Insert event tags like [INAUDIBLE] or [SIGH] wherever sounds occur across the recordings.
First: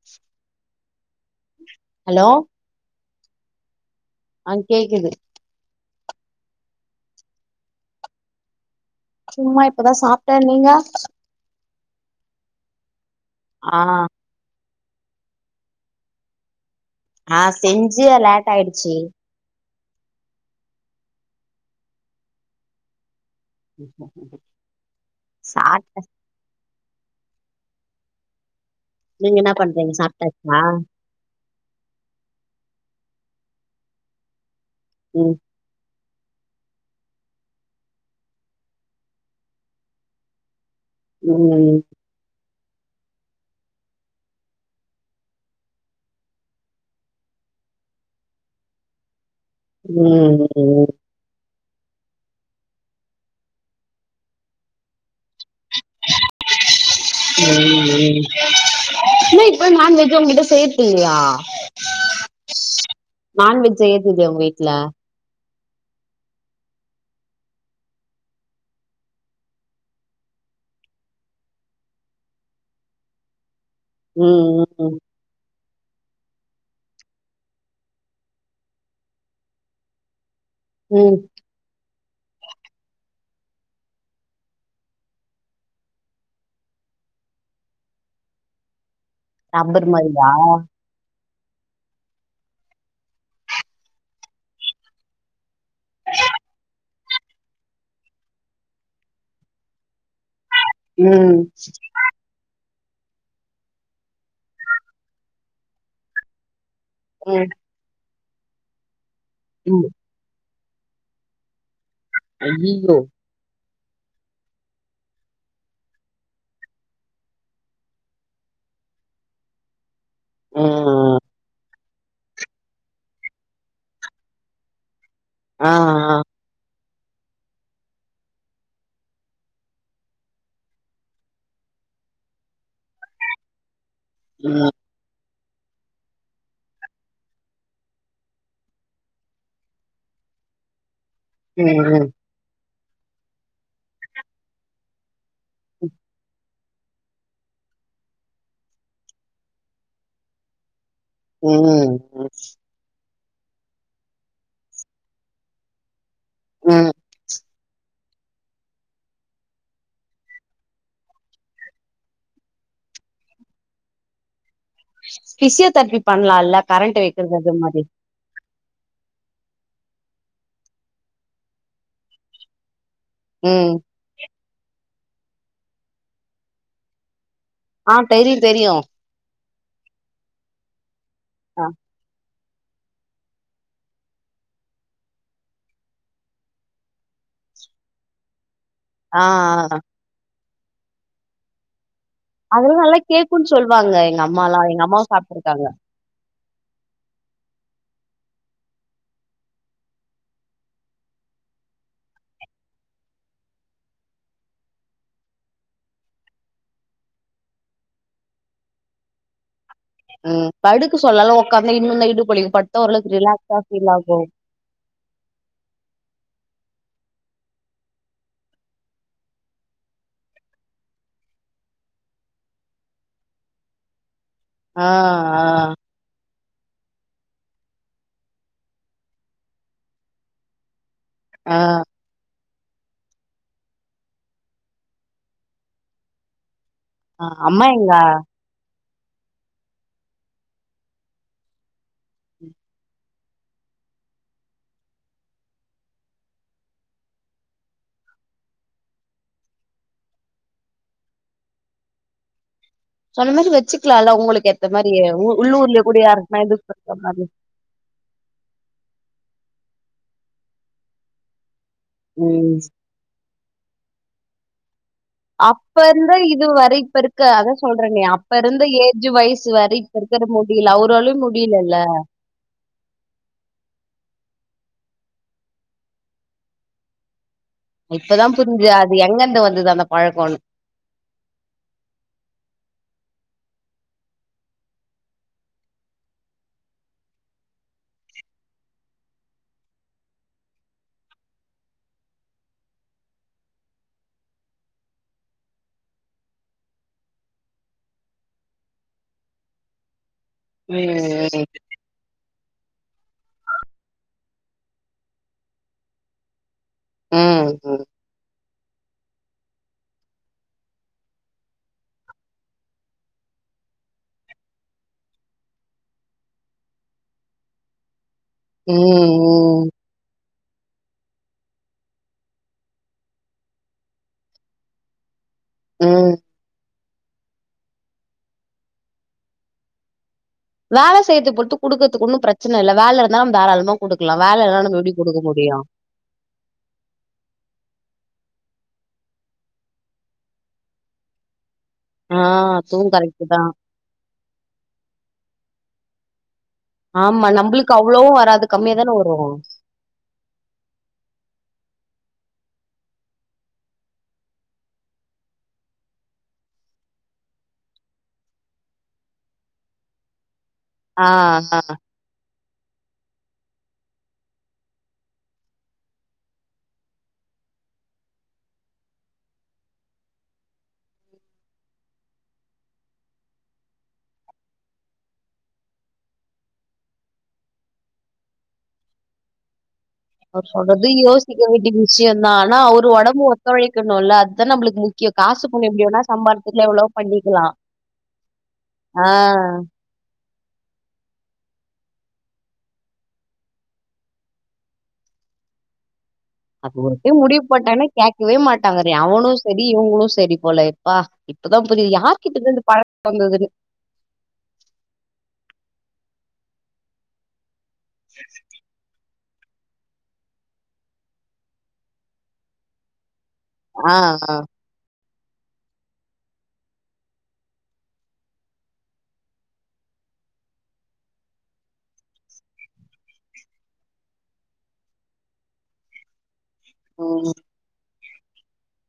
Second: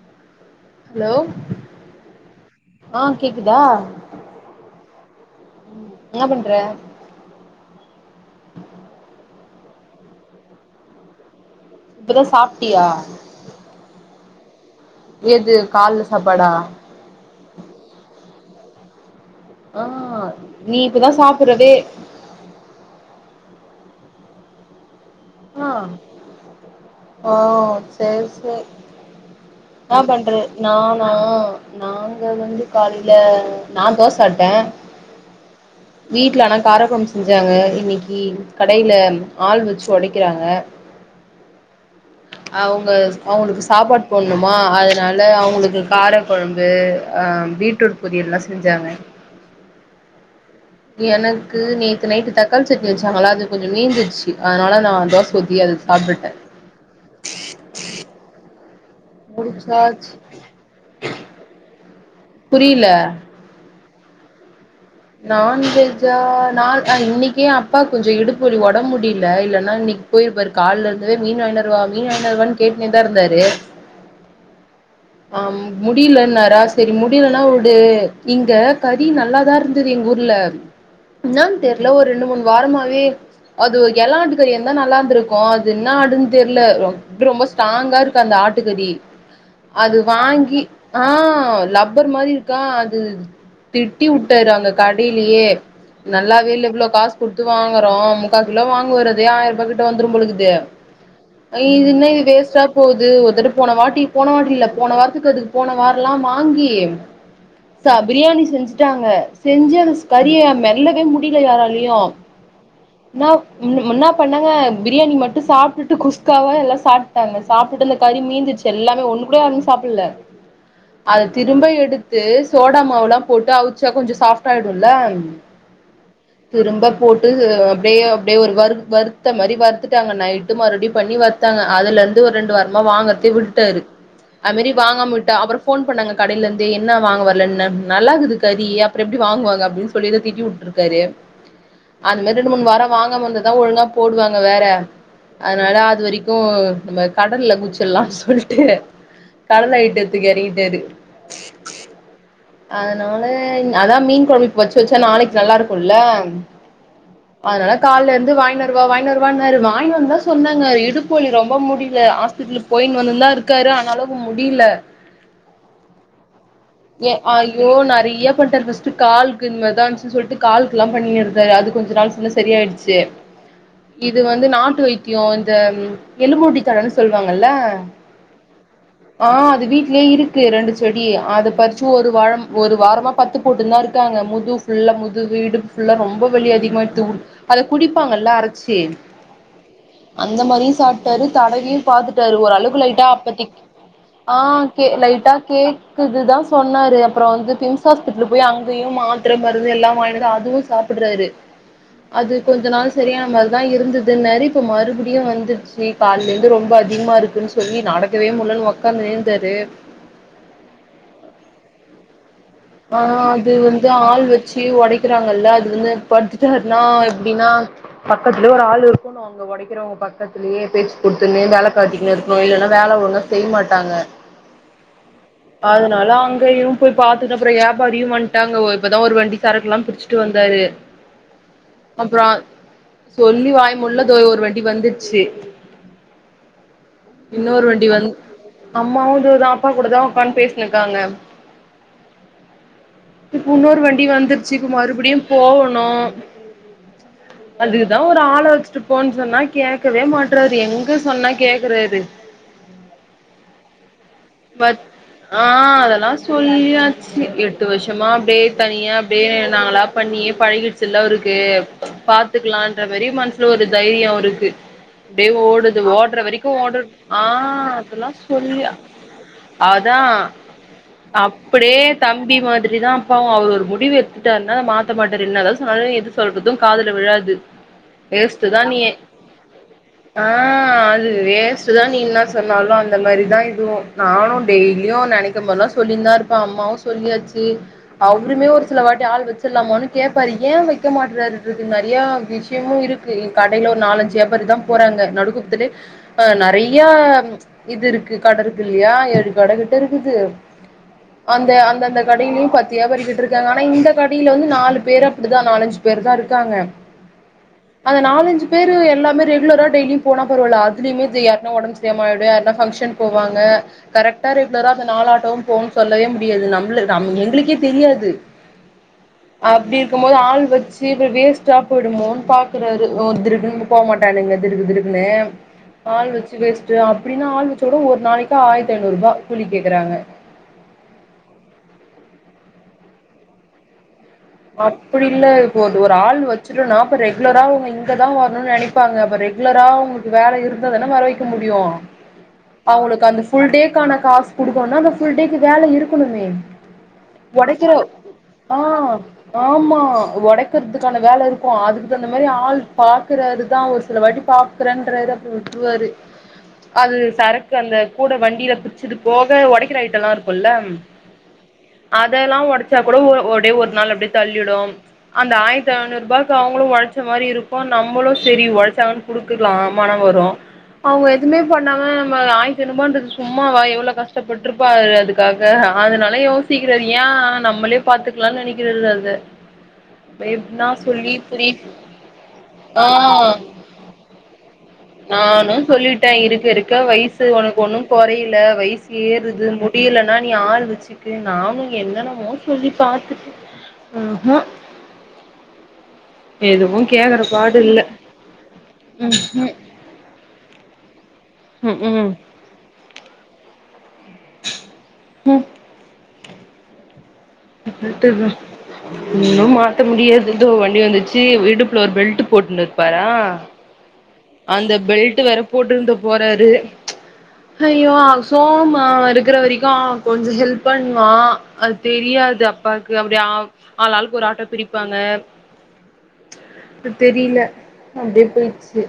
[INAUDIBLE] Hello hello ஆ கேக்குதா ஆ கேக்குது என்ன பண்ற சும்மா இப்பதா சாப்ட்ட நீங்க இப்பதா சாப்ட்டியா ஆ எது கால்ல சாப்பாடா ஆ செஞ்சு லேட் ஆயிடுச்சி ஆ நீ இப்பதா சாப்பர்றதே ஆ சாப்ட்ட ஓ சேர் சேர் நீங்க என்ன பண்றீங்க சாப்ட்டாச்சா ஆ நாங்க வந்து காலையில நா தோச சாப்ட்ட ம் வீட்ல அனா காரக்கொழம்பு செஞ்சாங்க இன்னிக்கி கடையில ஆள் வச்சு தொடைக்கறாங்க ம் [INAUDIBLE] அவுங்க அவுங்களுக்கு சாப்பாட் போடுணுமா அதனால் அவுங்களுக்கு காரக்கொழம்பு அ பீட் ரூட் பொரியல்லா செஞ்சாங்க ம் ம் எனக்கு நேத்து நைட்டு தக்காளி சட்டி வெச்சாங்களா அது கொஞ்சோ மீந்துருச்சு அதனால நா தோச ஊத்தி அத சாப்டுட்ட என்ன இப்ப முடிச்சாச்சு நான்வெஜ்ஜு உங்கிட்ட செய் [UNINTELLIGIBLE] இல்லயா புரில நான்வெஜ் செய்யறதில்லயா உங்க வீட்ல நான்வெஜ்ஜா நா இன்னக்கி அப்பாக் கொஞ்சொ இடுப்பு வலி ஒடம் முடில இல்லனா இன்னக் போயிருப்பாரு கால்லருந்தவே மீன் வாய்ண்டரவா மீன் வாயிண்டரவானு கேட்னேதாருந்தாரு ம் ம் ம் ஆம் முடிலன்னாரா செரி முடிலனா உடு இங்க கறி நல்லாதாருந் ந்துது எங்கூர்ல ம் இன்னான் தெர்ல ஒரு ரெண்டு மூன் வாரமாவே அது உ எளாண்டு கறியாந்தா நல்லாந்துருக்கூ அது இன்னா ஆடுன் தெர்ல ரொம் ப்ரு ரொம்பொ ஸ்ட்டாங்கா இருக்குஅந்த ஆட்டுக்கறி ரப்பர் அது மாரியா வாங்கி அ லப்பர் மாரிருக்கா அது திட்டி உட்டாரு அந்த கடைலியே நல்லாவேல்ல இவ்ளோ காசு குடுத்து வாங்கறோ முக்காக்கிலோ வாங்குவாரதே ஆயிர ருபா கிட்ட வந்துரும் போழக்குது ம் அ இது இன்னா இது வேஸ்ட்டா போது ஒருதட்டு போனவாட்டி போனவாட் ட்டில போன வாரத்துக்கதுக் போன வாரல்லா வாங்கி ம் சா பிரியாணி செஞ்சுட்டாங்க செஞ்சு ம் அது ச கறிய மெல்லவே முடில யாராலயு அய்யிய்யோ நா முன் முன்னா பண்ணாங்க பிரியாணி மட்டு சாப்ட்டுட்டு குஸ்காவா எல்லா சாப்ட்டாங்க சாப்ட்டுட்டு அந்த கறி மீந்துச்சு எல்லாமே ஒண்ணுகூட யாரும் சாப்புல்ல ஆ அத திரும்ப எடுத் து சோடா மாவுலாம் போட்டு அவுச்சா கொஞ்ச சாஃப்ட்டாயிடுல்ல ஆ ஆ திரும்ப போட்டு அப்பிடியே அப்பிடியே ஒரு வருத் வருத்தமாரி வருத்துட்டாங்க நைட்டு மறுடி பண்ணி வருத் த்தாங்க அதுலருந்து ஒரு ரெண்டு வாரமா வாங்கறதே விட்டுட்டாரு அதுமேரி ம் வாங்காம விட்டா அப்பறம் ஃபோன் பண்ணாங்க கடையிலந்து என்னா வாங்க வரலன் நல் நல்லாக்குது கறி அப்புறம் எப்பிடி வாங்குவாங்க அப்டின் சொல்லி எதோ திட்டிவுட்டு ட்டாரு ம் அந்தமார் ரெண்டு மூணு வாரம் வாங்காமருந்தாதா ஒழுங்கா போடுவாங்க வேற அதனால அதுவரைக்கூ நம்ம கடல்ல குதுச்சல்லான் சொல்ட்டு கடல் அயிட்டத்துக்கு எறங்கிட்டாரு ம் ம் அதனால அதா மீன் கொழம்பு இப்ப வச்சு வச்சா நாளக்கி நல்லாருக்குல்ல ம் அதனால கால்லருந்து வாய்னருவா வாய்னருவான்னாரு வாய்னுவாந்தா சொன்னாங்க அவுரு இடுப்பு வலி ரொம்ப முடில ஆஸ் பெட்லு போய்னு வந்துனுதான் இருக்காரு ஆனாலும் முடில ஃபிசியோதெரபி பண்லால்ல ஏ ஐயோ நெறைய பண்ட்டாரு ஃபிஸி ட்டு கால்க்கு இந்மார்தா இருந்துச்சுன் சொல்ட்டு கால்க்லாம் பண்ணியிருந்தாரு அது கொஞ்ச நாள் சொன்ன சரியாயிடுச்சு ம் இது வந்து நாட்டு வைத்தியோ இந்த எலும்பூட்டித்தலன் சொல்வாங்கல்ல ஆ தெரியு தெரியு ஆ அது வீட்லே இருக்கு ரெண்டுச்செடி அத ஆ பரிச் வாலம் ஒரு வாரமா பத்து போட்டுன்தாருக்காங்க முதுஃபுல்லா முதுவு இடுப் ஃபுல்லா ரொம்ப வலி அதிகமாயிடுத்து அத குடிப்பாங்கல்ல அரச்சி ஆ ஆ ஆ அந்த மாரியு சாப்ட்டாரு தடவியு பாத்துட்டாரு அதெல்லா ஓரளவுக்கு நல்லா லைட்டா கேக்குன்னு அப்பத்திக் சொல்வாங்க எங்க ஆ அம்மாலா எங்க கே அம்மாவு லைட்டா சாப்ட்ருக்காங்க கேக்குதுதா சொன்னாரு அப்பறொ வந்து பிம்ஸ் ஆஸ்பிட்டல் போய் அங்கியு மாத்தர மருந்து எல்லாம் வாய்னு வந்து அதுவு சாப்புறாரு அது கொஞ்ச நாள் சரியான மார்தா இருந்துதுன்னாரு இப்ப மறுபடியு வந்துருச்சி கால்லேருந்து ரொம்ப அதிகமாருக்குன் சொல்லி நடக்கவே முட்லன் ஒக்காந்தேருந்தாரு ம் படுக்க சொல்லலா உகார்ந்தே இன்னோந்தா இடுப்பு வலிக்கு ஆனா ஓரளவுக்கு அது ரிலாக்ஸா வந்து ஃபீல் ஆகு ஆள் வச்சி உடைக்கிறாங்கல்ல அது வந்து பத்துட்டாருனா எப்டின்னா பக்கத்துலே ஒரு ஆள் இருக்கன்னு ம் அவங்க ஒடைக்கிறவங்க பக்கத்துலயே பேச்சு கொடுத்துன்னு வேல காட்டிக்கனு இருக்கணும் இல்லன்னா வேல ஒலுங்கா செய்ய மாட்டாங்க ஆ ஆ அதனால அங்கயும் போய் பாத் துட்டு அப்பற வியாபாரியு வண்டாங்க இப்பதா ஒரு வண்டி சரக்கு எல்லா பிரிச்சுட்டு வந்தாரு ஆ அப்பற சொல்லி வாய மூடல தோ ஒரு வண்டி வந்துடுச்சு ஆ இன்னொரு அம்மா வண்டி எங்க வந்து அம்மாவும் இதுதா அப்பா கூடதா ஒக்கான்னு பேசினக்காங்க இப்ப இன்னோரு வண்டியு வந்துருச்சு இப்ப மறுபடியு போகணும் அதுக்குதா ஒரு ஆளை வச்சுட்டு போன்னு சொன்னா கேட்கவே மாட்றரு எங்க சொன்னா கேக்குறாரு சொன்ன மாரி வச்சுக்கலாம்ல உங்களுக்கு ஏத்த பட் மாதிரி ஆ உள்ளூர்ல கூட யாருன்னா இருக்குற மாதிரி பத்து வருஷமா அப்டியே தனியா அப்டியே நாங்களா பண்ணியே பழகிருச்சுல அவருக்கு ம் பாத்துக்கலான்ற மாரி மனசுல ஒரு தைரிய அவுருக்கு அப்டியே அப்ப ஓடுது இருந்த ஓடுற இது வரைக்கும் வரை ஓடட் இப்ப ஆ அதெல்லா சொல்லி அஞ்சு வயசு வரை இப்ப அதா இருக்கற முடியல அவுராளையு முடிலல்ல அப்டியே தம்பி மாதிரி தா அப்பாவும் அவர் ஒரு முடிவு எடுத்துட்டாருனா அத மாத்த மாட்டாரு என்னதா சொன்னாலு எது சொல்றது காதுல விழாது இப்பதா வேஸ்ட்டு தா புரிஞ்சுது நீ அது எங்கருந்து வந்தது அந்த பழக்க உனக்கு ஆ அது வேஸ்ட் தா நீ என்ன சொன்னாலும் அந்த மாதிரிதா இதுவும் நானு டெய்லியும் நினைக்க போதல்லா சொல்லியிருந்தா இருப்ப அம்மாவும் சொல்லியாச்சு அவருமே ஒரு சில வாட்டி ஆள் வச்சிடலாமான்னு கேட்பார் எய வைக்க மாட்டறாரு இருக்கு நெறையா விஷயமும் இருக்கு க்கு கடைல ஒரு நாலஞ்சு வியாபாரி தா போறாங்க நடுகுத்துலே ஆ நெறைய இது இருக்கு கட குல்லயா எழு கட கிட்ட இருக்குது ம் அந்த அந்த கடையிலயும் பத்து வியாபாரி கிட்டருக்காங்க ஆனா இந்த கடையில வந்து நாலு பேர் அப்டிதான் நாலஞ்சு பேர் தா இருக்காங்க ம் அந்த நாலஞ்சு பேர் எல்லாமே ரெகுலர டெய்லும் போன பரவால அதுலயுமே இது யார்ன ஒடம்பு சரியாம ஆயிடு யார்னா ஃபங்க்ஷன் போவாங்க அ கரெக்டா ரெகுலரா அந்த நாலு ஆட்டோவும் போவு சொல்லவே முடியாது நம்ளு நம் எங்களுக்கே தெரியாது ம் ம் அப்டி இருக்கும் போது ஆள் வச்சு அப்ற வேஸ்ட்டா போயிடுமோனு பாக்குறாரு [UNINTELLIGIBLE] போக மாட்ட டானுங்க திருக்குதுருக்குனு ஆள் ம் வச்சு வேஸ்ட் அப்டின்னா ஆள் வச்சோட ஒரு நாளைக்கு ஆயிரத்தி ஐநூறுபா கூலி கேக்குறாங்க வேலை செய்யது பொறுத்து குடுக்கறதுக்கு ஒன்னும் பிரச்சன இல்ல வேலை இருந்தா நம்ம தாராளம குடுக்கலா வேலை இல்லன்ன நம்ம எப்டி குடுக்க முடியு இப்ப ஆள் வச்சருனா அப்ப ரெகுலரா அவங்க இங்க தா வரணும்னு நினைப்பாங்க அப்ப ரெகுலரா உங்களுக்கு வேல இருந்தாதன வர வைக்க முடியும் ஆ அதுவு அவங்களுக்கு அந்த கரெக்ட் தா ஃபுல் டேக்கான காசு குடுக்கோனா அந்த ஃபுல் டேக்கு வேல இருக்கணுமே ஆமா ஒடைக்கிற நம்மளுக்கு அவ்வளவு வராது ஆ கம்மியா தான வரும் ஆமா உடைக்கிறதுக்கான வேலை இருக்கும் அதுக்கு தகுந்த மாதிரி ஆள் பாக்குறாருதா ஒரு சில வாட்டி பா ரண்டரேது அப்ரோ விட்டுருவாரு அது சரக்கு அந்த கூட வண்டியில புடிச்சது போக ஒடைக்கிற ஐட்டோலா இருக்குல்ல ஆ ஆ அதெல்லா ஒடைச்சா கூட ஒரு டே ஒரு நாள் அப்படி தள்ளிடு அந்த ஆயிரத்தி ஐநூருபாக்கு அவங்களு ஒழைச்ச மாரி இருக்கு நம்மளு சரி ஒழைச்ச குடுக்கலா மனோ வரு அவங்க எதுவுமே பண்ணாம நம்ம ஆயிரத்த ஐநூரு ரூபான்ரது சும்மாவா எவ்ளோ கஷ்டப்பட்டிருப்பா அதுக்கு க்காக அதனால யோசிகிறாரு எ நம்மளே பாத்துக்குளானு நெனைக்கிராரு அத அவர் சொல்றது யோசிக்க வேண்டிய விஷியோந்தா ஆனா ஆ அவர் ஓடம்பு ஒத்துழைக்கணுல்ல அதுதா நம்மளுக்கு முக் நானு சொல்லிட்டே இருக்க இருக்க வயசு பண்ணிக்கலா ஒனக்கு ஒன்னு கொறையல வயசு ஆ ஏறுது முடியலென்னா நீ ஆள் வெச்சுக்கோ நானு என்னென்னமோ சொல்லி பாத்துட்ட ம் ம்ம்ம் அது ஒரு டைம் முடிவு இல்ல பண்ட்டன்னா கேட்கவே மாட்டாங்க அவனு சரி இவங்களு சரி போல பா இப்பதா ம்ஹும் புரியுது யாருக்கிட்ட இருந்து இந்த பழகோ வந்ததுன்னு ம் விட்டுர்ரே இன்னு மாத்த முடியாது இதோ வண்டி வந்துச்சு இடுப்புள்ள ஒரு பெல்ட் போட்டுனு இருப்பாரா ஆ ஆ அந்த பெல்ட்டு வேற போட்டுருந்து போறாரு ஐய்யோ சோமா இருக்கிற வரைக்கோ கொஞ்சோ ஹெல்ப் பண்ணுவா அது தெரியாது இது அப்பாவுக்கு அப்படியே ஆ ஆளாளுக்கு ஒரு ஆட்டோ பிடிப்பாங்க அது உம் தெரியல அப்படியே போயிரிச்சு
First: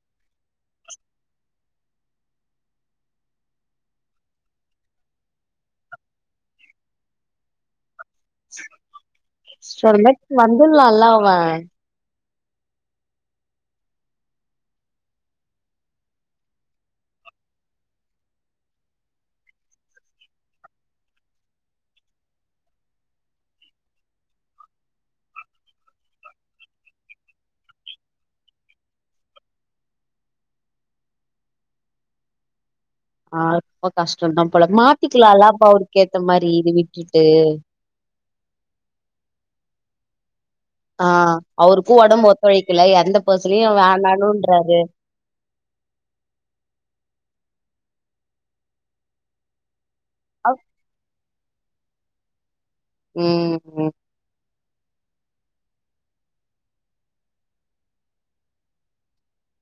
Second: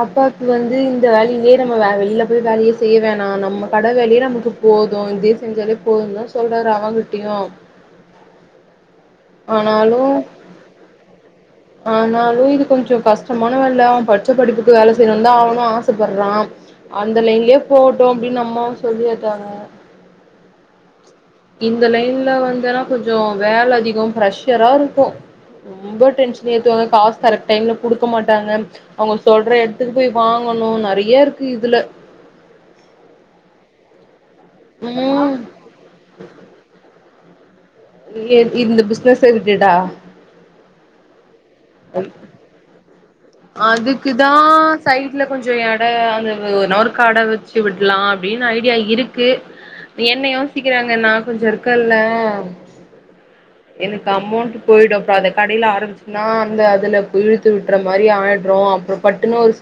அப்பாக்கு வந்து இந்த வேலையிலேயே நம்ம வெளியில போய் வேலையே செய்ய வேண்டா நம்ம கட வேலையே நமக்கு போது இதே செஞ்சாலே போதுன்தா சொல்றாரு அவங்கிட்டயு ஆனாலு சோல்லிட்டு வந்துடுலால்ல அவ ஆனாலு இது கொஞ்சோ கஷ்டமான வேல அவ படிச்ச படிப்புக்கு வேல செய்யணு தா அவனு ஆசைப்படுறா அந்தலைன்லயே போகட்டு அப்படின்னு அம்மாவு சொல்லி உட்டாங்க இந்த லைன்ல வந்தன்னா கொஞ்சோ வேல அதிகோ ப்ரெஷரா இருக்கு ரொம்ப டென்ஷன் ஏத்துவாங்க காசு கரெக்ட் டைம்ல குடுக்க மாட்டாங்க அவங்க சொல்ற எடத்துக்கு போய் வாங்கணு நறைய இருக்கு இதுல ஆ ரொம்ப கஷ்டோத போல ம் மாத்திக்கலால்லா அப்ப அவருக்க ஏத்த மாரி இது விட்டுட்டு ஏ இந்த பிசினஸ்சே விட்டுட்டா ஆ அவருக்கு ஓடம்பு ஓத்தழைக்கல எந்த பரிச்சனையூ வேண்டான்றாரு வீட்டுல கொஞ்சோ எடோ அந்த ஓருகட வெச்சு விடலா அப்படின்னு ஐடியா இருக்கு என்ன யோசிக்கிறாங்க நா கொஞ்சோ இருக்கல்ல ம் எனக்கு அமொண்ட் போயிடு அப்புறோ அத கடையில ஆரம்பிச்சுன்னா இல்ல அதுல இழுத்து விட்டுற மாரி ஆயிடுறோ அப்புறோ பட்டுன்னு ஒரு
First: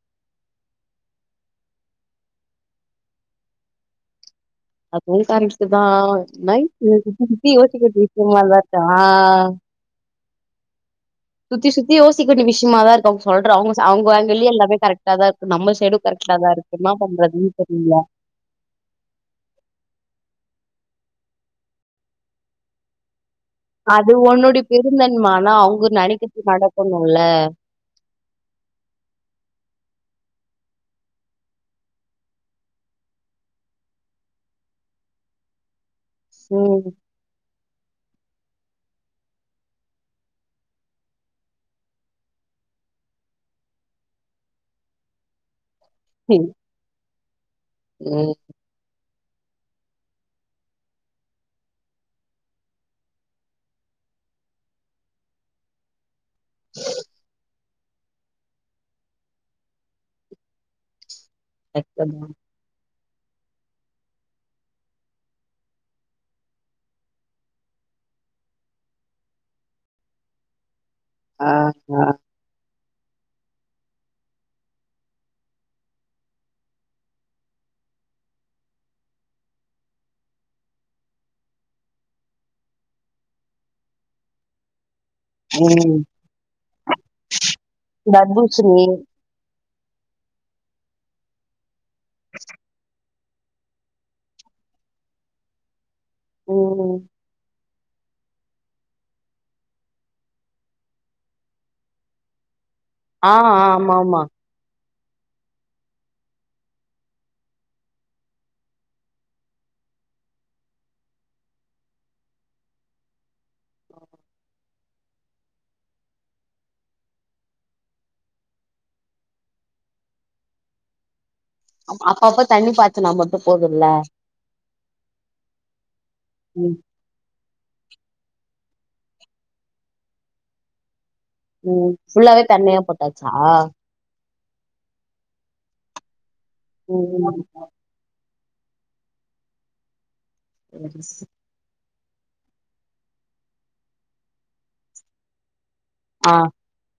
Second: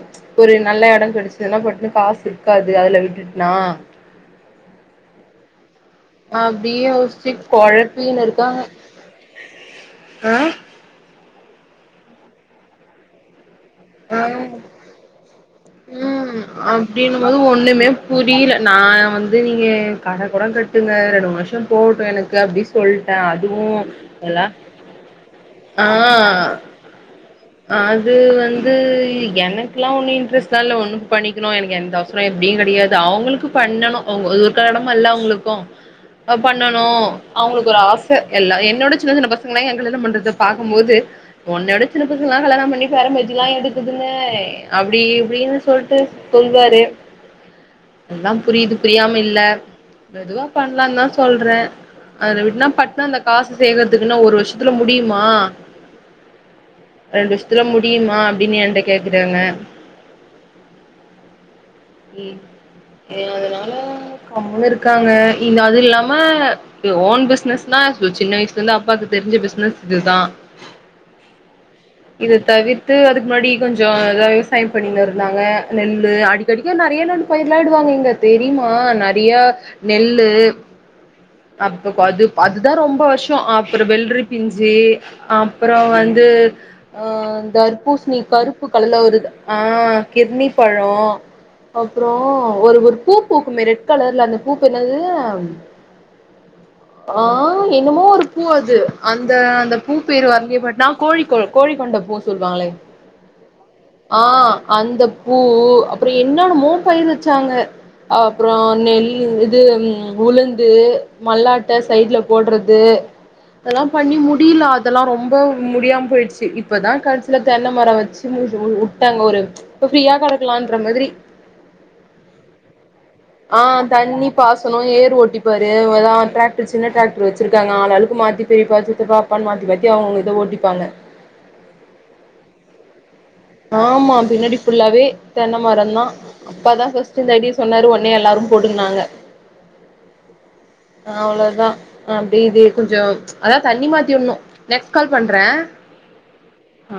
ஒரு நல்ல எடோ கடைச்துன்னா பட்டுன்னு காசு இருக்காது அதுல விட்டுட்னா அதுவு கரெக்டுதா நைட் அப்டியே சுத்தி யோசிச்சு சுத்தி யோசிக்கவேண்டிய கொழப்பின்னு இருக்கு இருக்காங்க ஆதாத ஆ சுத்தி சுத்தி யோசிக்கவேண்டிய விஷியமா தா இருக்கு சொல்ற அவங்க அவங்க ஏங்கில்லையு ஆ எல்லாமே கரெக்டா தா இருக்கு நம்ம சேடு ம் கரெக்டா தா இருக்கு என்னா பண்றதுன்னு தெரியல முடியல நா வந்து நீங்க கட கூட கட்டுங்க ரெண்டு வருஷோ போட்டு எனக்கு அப்டி சொ சொல்ட்ட அதுவு அது எல்லா உன்னுடைய பெருந்தன்ம ஆனா ஆ அவங்க நெனைக்கிறது நடக்கணுல்ல ஆது வந் அது எனக்கெலா ஒன்னு இன்ட்ரெஸ்ட் தா இல்ல ஒன்னுக்கு பண்ணிக்கணு எனக்கு எந்த அவசரோ எப்டியு கடையாது அவங்களுக்கு பண்ணணு அவங்க அதொருக்கா எடமல்லா அவங்களுக்கு பண்ணணு ம் அவங்களுக்கு ஒரு ஆச எல்லா என்னோட சின்ன சின்ன பசங்கலா எங்கல்ல பண்றது பாக்கும் போது உன்னையோட சின்ன [UNINTELLIGIBLE] கல்யானோ பண்ணி பேர பேத்தி ல்லா எடுக்குதுன்னு அப்படி இப்படின்னு சொல்ட்டு ம் சொல்வாரு எல்லா ம் புரியது புரியாம இல்ல மெதுவா பண்ணலாதா சொல்றே அத விட்டுனா பட்டுனா அந்த காசு சேர்கறதுக்குன்னு ஒரு வருஷத்துல முடியுமா ரெண்டு வஷ்ஷத்துல முடியுமா அப்டின்னு என்ட்ட கேக்குறாங்க இ கஷ்டம்தான். ஏ அதனால கம்முனு இருக்காங்க இந்து அது இல்லாம கு ஓன் பிஸ்னஸ்னா சின்ன வயசுல இருந்து அப்பாவுக்கு தெரிஞ்ச பிஸ்னஸ் இதுதா ஆ ஆ இத தவிர்த்து அதுக்கு முன்னாடி கொஞ்சோ இத விவசாய பண்ணிட்டு இருந்தாங்க நெல்லு அடி [INAUDIBLE] நெறைய நாடு பயிர்ல ஆடுவாங்க இங்க தெரிமா நெறையா நெல்லு அப்பக் அது அதுதா ரொம்ப வருஷோ அப்புறோ வெள்ரி பிஞ்சி அப்பறோ ம் வந்து அ தர்பூசணி கருப்பு தர்பூசணி கலர்ல வருது ஆ கிர்ணி பழோ அப்புறோ ஒரு ஒரு பூ பூக்குமே ரெட் கலர்ல அந்த பூப் என்னது உ உ ஆ என்னமோ ஒரு பூ அது அந்த அந்த பூ பேர் அங்கிய பட்னா கோழி கோல கோழிக் கொண்ட பூ சொல்லுவாங்களே ஆ ஆ ஆமா ஆ ஆமா அந்த பூ அப் அப்புறோ என்னன்னு மோ பயிர் வச்சாங்க அப்புறோ நெல் இது உளுந்து மல்லாட்ட சைடுல போடுறது அதெல்லா பண்ணி முடில அத் அதெல்லா ரொம்ப முடியாம போயிடுச்சு இப்பதா கடெசில தென்ன மரோ வச்சு மூ உ உ வுட்டாங்க ஒரு இப்ப ஃப்ரீயா கெடக்கலான்ற மாதிரி அப்ப- அப்பப்ப தண்ணி பாய்ச்சனா மட்டு ஆ போதுல்ல தண்ணி பாசனோ ஏர் ஓட்டிப்பாரு எதாவ் ட்ராக்டர் ம் சின்ன ட்ராக் உ வச்சிருக்காங்க ஆளு ஆளுக்கு மாத்தி பெரியப்பா சித்தப்பா அப்பானு மாத்தி மாத்தி அவங்க இத ஓட்டிப்பாங்க உ ஃபுல்லாவே தன்னியா போட்டாச்சா ஆமா பின்னாடி ஃபுல்லாவே தென்ன மரந்தா அப்பா தா ஃபஸ்ட் ம் இந்த ம் ஐடிய சொன்னாரு ஒன்னே எல்லாரு போட்டுக்குனாங்க அவ்ளோதா அப்டி இதே கொஞ்சோ அதா தண்ணி மாத்தி விட்ணு நெக்ஸ்ட் கால் பண்றே ஆ ஆ